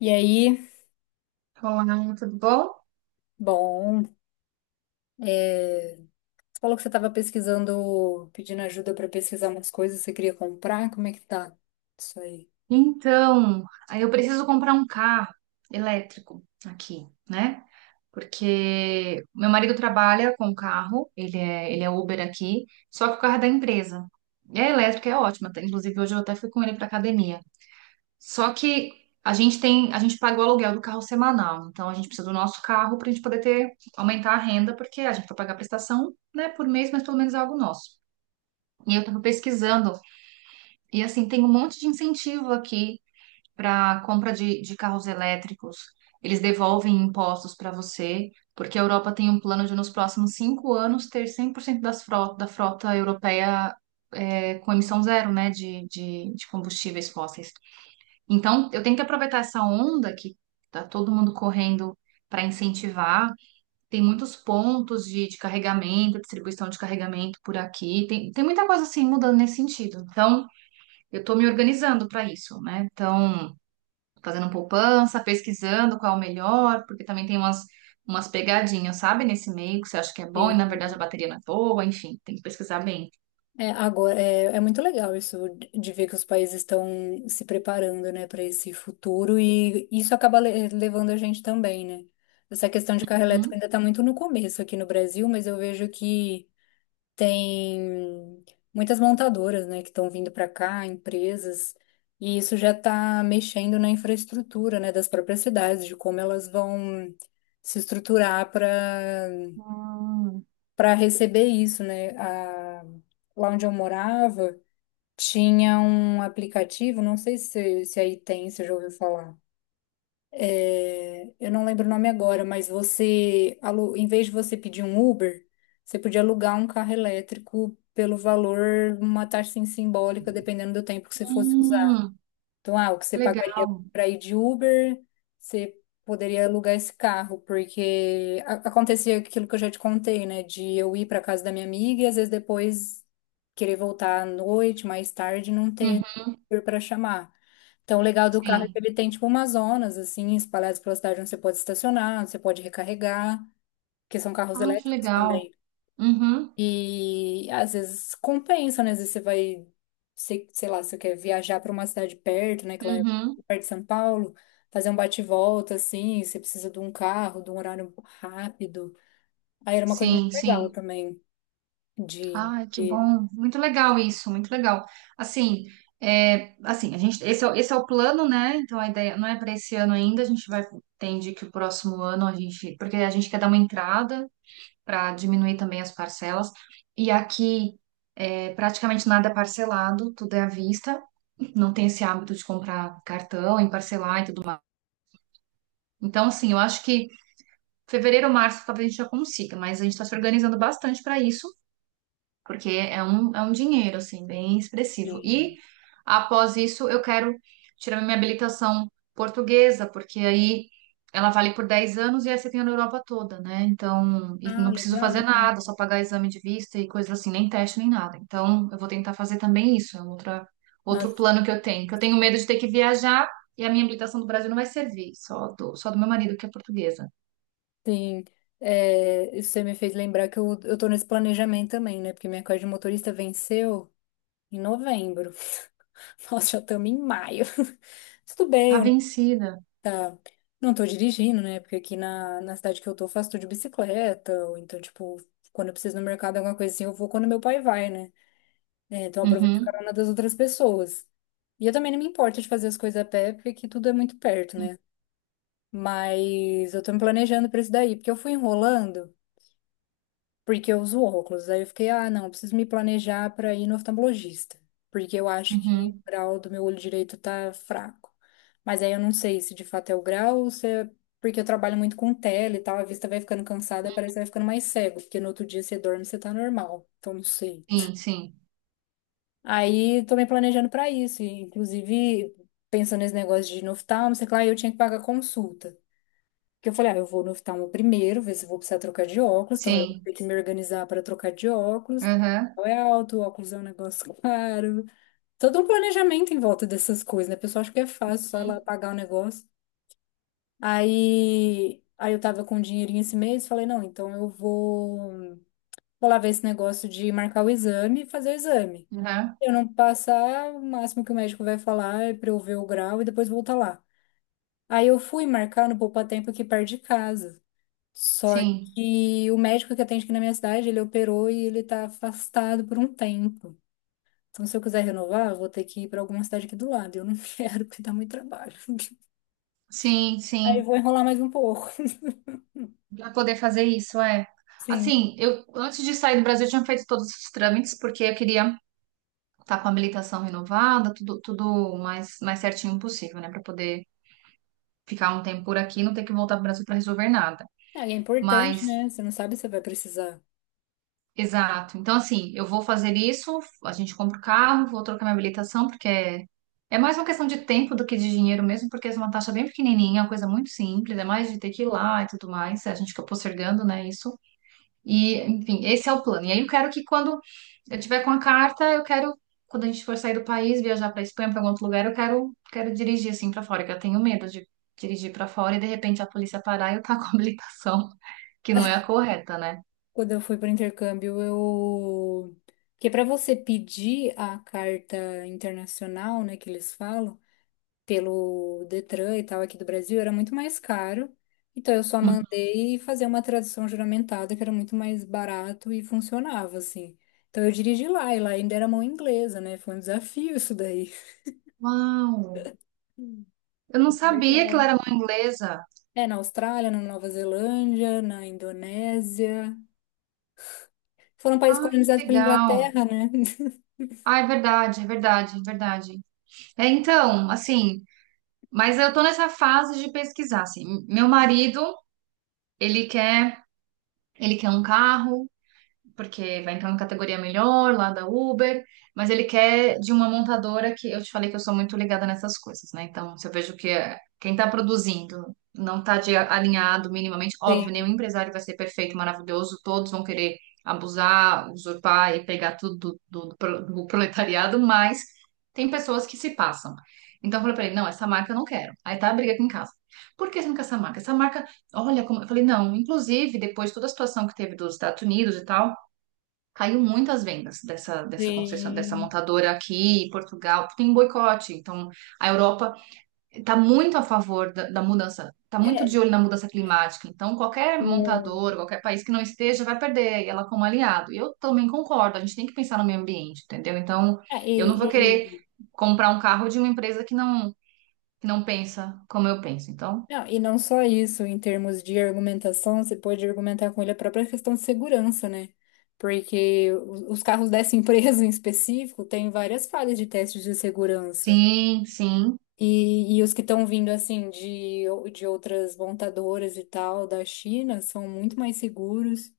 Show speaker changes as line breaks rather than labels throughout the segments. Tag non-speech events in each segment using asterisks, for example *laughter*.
E aí,
Olá, tudo bom?
bom, é, você falou que você estava pesquisando, pedindo ajuda para pesquisar umas coisas, você queria comprar, como é que tá isso aí?
Então, aí eu preciso comprar um carro elétrico aqui, né? Porque meu marido trabalha com carro, ele é Uber aqui, só que o carro é da empresa. E a elétrica é ótima, tá? Inclusive hoje eu até fui com ele para academia. Só que a gente paga o aluguel do carro semanal, então a gente precisa do nosso carro para a gente poder aumentar a renda, porque a gente vai pagar a prestação, né, por mês, mas pelo menos é algo nosso. E eu estava pesquisando. E assim, tem um monte de incentivo aqui para compra de carros elétricos. Eles devolvem impostos para você, porque a Europa tem um plano de, nos próximos 5 anos, ter 100% das frota, da frota europeia é, com emissão zero, né, de combustíveis fósseis. Então, eu tenho que aproveitar essa onda que tá todo mundo correndo para incentivar. Tem muitos pontos de carregamento, distribuição de carregamento por aqui. Tem muita coisa assim mudando nesse sentido. Então, eu estou me organizando para isso, né? Então, fazendo poupança, pesquisando qual é o melhor, porque também tem umas pegadinhas, sabe, nesse meio que você acha que é bom e
Sim.
na verdade a bateria não é boa, enfim, tem que pesquisar bem.
Agora, é muito legal isso de ver que os países estão se preparando, né, para esse futuro e isso acaba levando a gente também, né? Essa questão de carro elétrico
Uhum.
ainda está muito no começo aqui no Brasil, mas eu vejo que tem muitas montadoras, né, que estão vindo para cá, empresas, e isso já está mexendo na infraestrutura, né, das próprias cidades, de como elas vão se estruturar para
Hum.
receber isso, né? Lá onde eu morava, tinha um aplicativo, não sei se aí tem, se já ouviu falar. Eu não lembro o nome agora, mas em vez de você pedir um Uber, você podia alugar um carro elétrico pelo valor, uma taxa assim, simbólica, dependendo do tempo que você fosse usar.
Hum,
Então, ah, o que você pagaria
legal.
para ir de Uber, você poderia alugar esse carro, porque acontecia aquilo que eu já te contei, né? De eu ir para casa da minha amiga e às vezes depois querer voltar à noite, mais tarde, não
Uhum,
ter Uber para chamar. Então, o legal do carro é que
sim.
ele tem, tipo, umas zonas, assim, espalhadas pela cidade onde você pode estacionar, onde você pode recarregar, porque são carros
Ah, que
elétricos
legal.
também.
Uhum,
E às vezes compensa, né? Às vezes você vai, sei lá, você quer viajar para uma cidade perto, né? Que lá é
uhum.
perto de São Paulo, fazer um bate-volta, assim, você precisa de um carro, de um horário rápido. Aí era uma coisa muito
Sim,
legal
sim.
também de...
Ah, que
de-
bom. Muito legal isso, muito legal. Assim, é, assim, a gente, esse é o plano, né? Então a ideia não é para esse ano ainda, entende que o próximo ano a gente, porque a gente quer dar uma entrada para diminuir também as parcelas. E aqui é, praticamente nada é parcelado, tudo é à vista. Não tem esse hábito de comprar cartão e parcelar e tudo mais. Então, assim, eu acho que fevereiro, março, talvez a gente já consiga, mas a gente está se organizando bastante para isso. Porque é um dinheiro, assim, bem expressivo.
de-
E após isso, eu quero tirar minha habilitação portuguesa, porque aí ela vale por 10 anos e essa tem na Europa toda, né? Então, e
Ah,
não preciso fazer
legal.
nada, só pagar exame de vista e coisas assim, nem teste, nem nada. Então, eu vou tentar fazer também isso, é um outro
Nossa,
plano que eu tenho medo de ter que viajar. E a minha habilitação do Brasil não vai servir, só do meu marido, que é portuguesa.
sim, isso você me fez lembrar que eu tô nesse planejamento também, né? Porque minha carta de motorista venceu em novembro. *laughs* Nós já estamos em maio. *laughs* Tudo bem,
Tá
eu não,
vencida.
tá, não tô dirigindo, né? Porque aqui na cidade que eu tô, faço tudo de bicicleta. Ou então, tipo, quando eu preciso ir no mercado, alguma coisa assim, eu vou quando meu pai vai, né? É, então, eu aproveito a
Uhum.
carona das outras pessoas. E eu também não me importo de fazer as coisas a pé, porque aqui tudo é muito perto, né? Mas eu tô me planejando pra isso daí, porque eu fui enrolando, porque eu uso óculos. Aí eu fiquei, ah, não, eu preciso me planejar para ir no oftalmologista, porque eu acho que
Uhum.
o grau do meu olho direito tá fraco. Mas aí eu não sei se de fato é o grau ou se é porque eu trabalho muito com tela e tal, a vista vai ficando cansada, e parece que vai ficando mais cego, porque no outro dia você dorme, você tá normal. Então não sei.
Sim, sim,
Aí tô me planejando para isso, e, inclusive pensando nesse negócio de ir no oftalmo, sei lá, eu tinha que pagar consulta. Porque eu falei, ah, eu vou no oftalmo primeiro, ver se eu vou precisar trocar de óculos, então eu vou
sim.
ter que me organizar para trocar de óculos, porque
Aham,
o é alto, o óculos é um negócio *laughs* caro. Todo um planejamento em volta dessas coisas, né? A pessoa acha que é fácil só ir lá pagar o negócio. Aí eu tava com um dinheirinho esse mês, falei, não, então vou lá ver esse negócio de marcar o exame e fazer o exame.
aham.
Eu não passar, o máximo que o médico vai falar é para eu ver o grau e depois voltar lá. Aí eu fui marcar no Poupatempo aqui perto de casa. Só
Sim,
que o médico que atende aqui na minha cidade, ele operou e ele tá afastado por um tempo. Então, se eu quiser renovar, eu vou ter que ir para alguma cidade aqui do lado. Eu não *laughs* quero, porque dá muito trabalho.
sim,
Aí
sim.
eu vou enrolar mais um pouco.
Pra poder fazer isso, é.
*laughs* Sim.
Assim, eu antes de sair do Brasil, eu tinha feito todos os trâmites, porque eu queria estar com a habilitação renovada, tudo, tudo mais, mais certinho possível, né? Pra poder ficar um tempo por aqui e não ter que voltar para o Brasil para resolver nada.
Ah, e é importante,
Mas.
né? Você não sabe se vai precisar.
Exato. Então, assim, eu vou fazer isso, a gente compra o carro, vou trocar minha habilitação, porque é mais uma questão de tempo do que de dinheiro mesmo, porque é uma taxa bem pequenininha, é uma coisa muito simples, é mais de ter que ir lá e tudo mais, a gente fica postergando, né, isso. E, enfim, esse é o plano. E aí eu quero que quando eu tiver com a carta, eu quero, quando a gente for sair do país, viajar para Espanha, para algum outro lugar, quero dirigir, assim, para fora, que eu tenho medo de dirigir para fora e, de repente, a polícia parar e eu tá com a habilitação, que não é a correta, né?
Quando eu fui para intercâmbio, eu. Porque para você pedir a carta internacional, né, que eles falam, pelo Detran e tal aqui do Brasil, era muito mais caro. Então eu só
Uhum.
mandei fazer uma tradução juramentada que era muito mais barato e funcionava assim. Então eu dirigi lá e lá ainda era mão inglesa, né? Foi um desafio isso daí.
Uau!
Hum.
Eu não sabia que ela
Legal.
era mãe inglesa.
É, na Austrália, na Nova Zelândia, na Indonésia. Foram países
Ah, que
colonizados pela
legal.
Inglaterra, né? *laughs*
Ah, é verdade, é verdade, é verdade. É, então, assim, mas eu tô nessa fase de pesquisar, assim. Meu marido, ele quer, ele quer um carro, porque vai entrar na categoria melhor lá da Uber, mas ele quer de uma montadora que eu te falei que eu sou muito ligada nessas coisas, né? Então, se eu vejo que quem está produzindo não está alinhado minimamente, óbvio, nenhum
Sim,
empresário vai ser perfeito, maravilhoso, todos vão querer abusar, usurpar e pegar tudo do proletariado, mas tem pessoas que se passam. Então, eu falei pra ele, não, essa marca eu não quero. Aí tá a briga aqui em casa. Por que você não quer essa marca? Essa marca, olha como... Eu falei, não, inclusive, depois de toda a situação que teve dos Estados Unidos e tal, caiu muitas vendas dessa
sim.
montadora aqui em Portugal, porque tem um boicote. Então, a Europa está muito a favor da mudança, está muito de
É.
olho na mudança climática. Então, qualquer
Hum.
montador, qualquer país que não esteja, vai perder e ela como aliado. E eu também concordo, a gente tem que pensar no meio ambiente, entendeu? Então,
É,
eu não vou querer
e,
comprar um carro de uma empresa que não pensa como eu penso. Então,
Não, e não só isso, em termos de argumentação, você pode argumentar com ele a própria questão de segurança, né? Porque os carros dessa *laughs* empresa em específico têm várias falhas de testes de segurança.
sim, sim.
E os que estão vindo, assim, de outras montadoras e tal, da China, são muito mais seguros.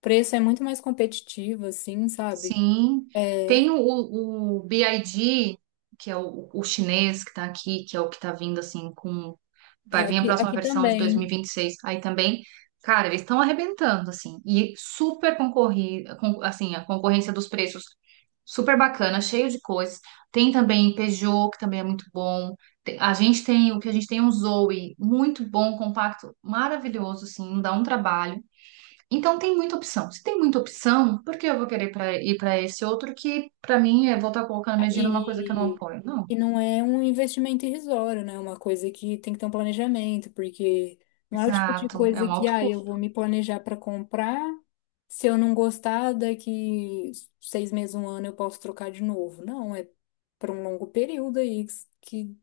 Preço é muito mais competitivo, assim, sabe?
Sim,
É,
tem o BID, que é o chinês que está aqui, que é o que está vindo assim com
é,
vai vir a próxima
aqui
versão de dois
também.
mil e vinte e seis. Aí também, cara, eles estão arrebentando assim e super concorrido, assim, a concorrência dos preços super bacana, cheio de coisas. Tem também Peugeot, que também é muito bom. A gente tem o que a gente tem é um Zoe, muito bom, compacto, maravilhoso, assim, não dá um trabalho. Então tem muita opção. Se tem muita opção, por que eu vou querer ir para esse outro que, para mim, é voltar colocando meu dinheiro numa coisa que eu não
E,
apoio? Não.
e não é um investimento irrisório, né? É uma coisa que tem que ter um planejamento, porque não é o tipo de
Exato. É
coisa
um
que,
alto
ah, eu
custo.
vou me planejar para comprar, se eu não gostar, daqui seis meses, um ano eu posso trocar de novo. Não, é para um longo período aí que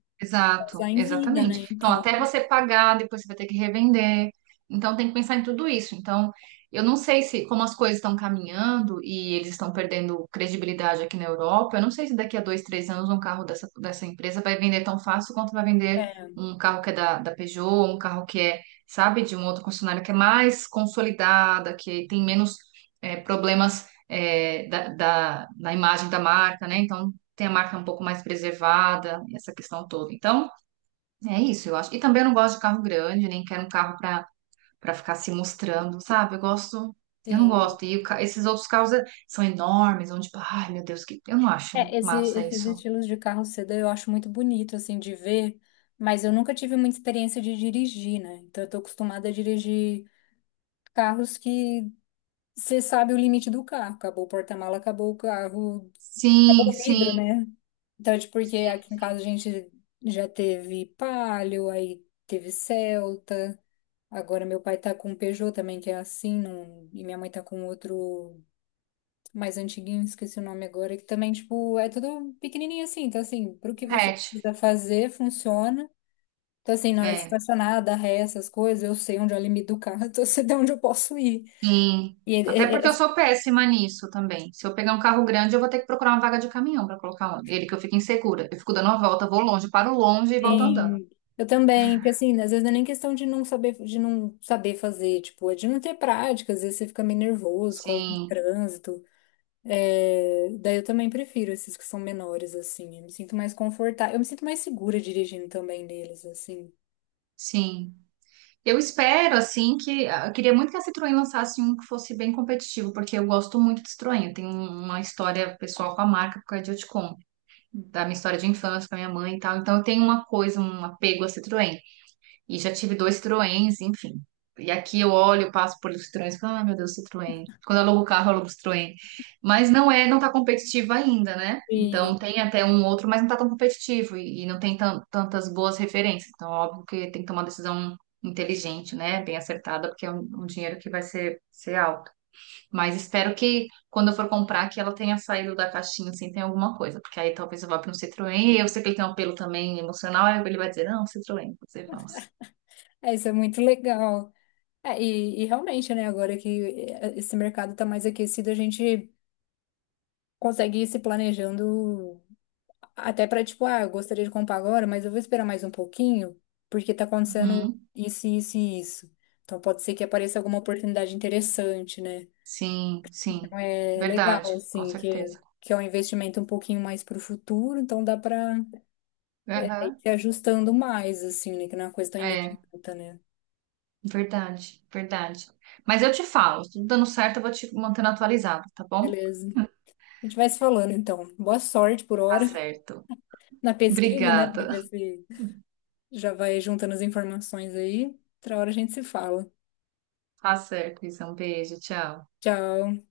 dá
Exato,
em vida,
exatamente.
né?
Então,
Então,
até você pagar, depois você vai ter que revender. Então, tem que pensar em tudo isso. Então, eu não sei se, como as coisas estão caminhando e eles estão perdendo credibilidade aqui na Europa, eu não sei se daqui a 2, 3 anos um carro dessa empresa vai vender tão fácil quanto vai vender
é,
um carro que é da Peugeot, um carro que é, sabe, de um outro concessionário que é mais consolidada, que tem menos problemas na imagem da marca, né? Então, tem a marca um pouco mais preservada, essa questão toda. Então, é isso, eu acho. E também eu não gosto de carro grande, nem quero um carro para ficar se mostrando, sabe? Eu gosto, eu não
tem.
gosto. E o esses outros carros é, são enormes, onde, tipo, ai, meu Deus, que eu não acho
É,
massa
esses
isso.
estilos de carro sedã eu acho muito bonito, assim, de ver, mas eu nunca tive muita experiência de dirigir, né? Então, eu tô acostumada a dirigir carros que você sabe o limite do carro. Acabou o porta-mala, acabou o carro,
Sim,
acabou o vidro,
sim,
né? Então, é tipo, porque
sim,
aqui em casa
sim.
a gente já teve Palio, aí teve Celta. Agora meu pai tá com um Peugeot também, que é assim, e minha mãe tá com outro mais antiguinho, esqueci o nome agora, que também, tipo, é tudo pequenininho assim. Então, assim, pro que você
Repete.
precisa fazer, funciona. Então, assim, na hora de
É,
estacionar, dar ré, essas coisas, eu sei onde é o limite do carro, *laughs* então eu sei de onde eu posso ir.
sim.
E é,
Até porque
é,
eu
é,
sou péssima nisso também. Se eu pegar um carro grande, eu vou ter que procurar uma vaga de caminhão para colocar ele, que eu fico insegura. Eu fico dando uma volta, vou longe, paro longe e volto andando.
Sim, eu também, porque assim, às vezes não é nem questão de não saber fazer, tipo, é de não ter prática, às vezes você fica meio nervoso por causa do
Sim,
trânsito. É, daí eu também prefiro esses que são menores, assim, eu me sinto mais confortável, eu me sinto mais segura dirigindo também neles, assim.
sim. Eu espero, assim, que, ah, eu queria muito que a Citroën lançasse um que fosse bem competitivo, porque eu gosto muito de Citroën. Eu tenho uma história pessoal com a marca, por causa de eu te conto, da minha história de infância, com a minha mãe e tal. Então, eu tenho uma coisa, um apego a Citroën. E já tive dois Citroëns, enfim. E aqui eu olho, passo por Citroëns, falo, ah, meu Deus, Citroën. Quando eu alugo o carro, eu alugo o Citroën. Mas não é, não tá competitivo ainda, né?
E
Então tem até um outro, mas não tá tão competitivo e não tem tantas boas referências. Então, óbvio que tem que tomar uma decisão inteligente, né? Bem acertada, porque é um dinheiro que vai ser alto. Mas espero que quando eu for comprar, que ela tenha saído da caixinha, assim, tem alguma coisa. Porque aí talvez eu vá para um Citroën, e eu sei que ele tem um apelo também emocional, aí ele vai dizer, não, Citroën, você vamos.
isso é muito legal. E realmente, né, agora que esse mercado tá mais aquecido, a gente consegue ir se planejando até pra, tipo, ah, eu gostaria de comprar agora, mas eu vou esperar mais um pouquinho, porque tá acontecendo
Uhum.
isso, isso e isso. Então pode ser que apareça alguma oportunidade interessante, né?
Sim,
Então
sim.
é
Verdade,
legal,
com
assim,
certeza.
que é um investimento um pouquinho mais pro futuro, então dá pra ir
Aham.
se ajustando mais, assim, né? Que não é uma coisa tão
É,
imediata, né?
verdade, verdade. Mas eu te falo, se tudo dando certo, eu vou te mantendo atualizado, tá bom?
Beleza. A gente vai se falando, então. Boa sorte por
Tá
hora
certo.
*laughs* na pesquisa, né? Pra
Obrigada.
ver se já vai juntando as informações aí. Outra hora a gente se fala.
Tá certo, Isa. Um beijo, tchau.
Tchau.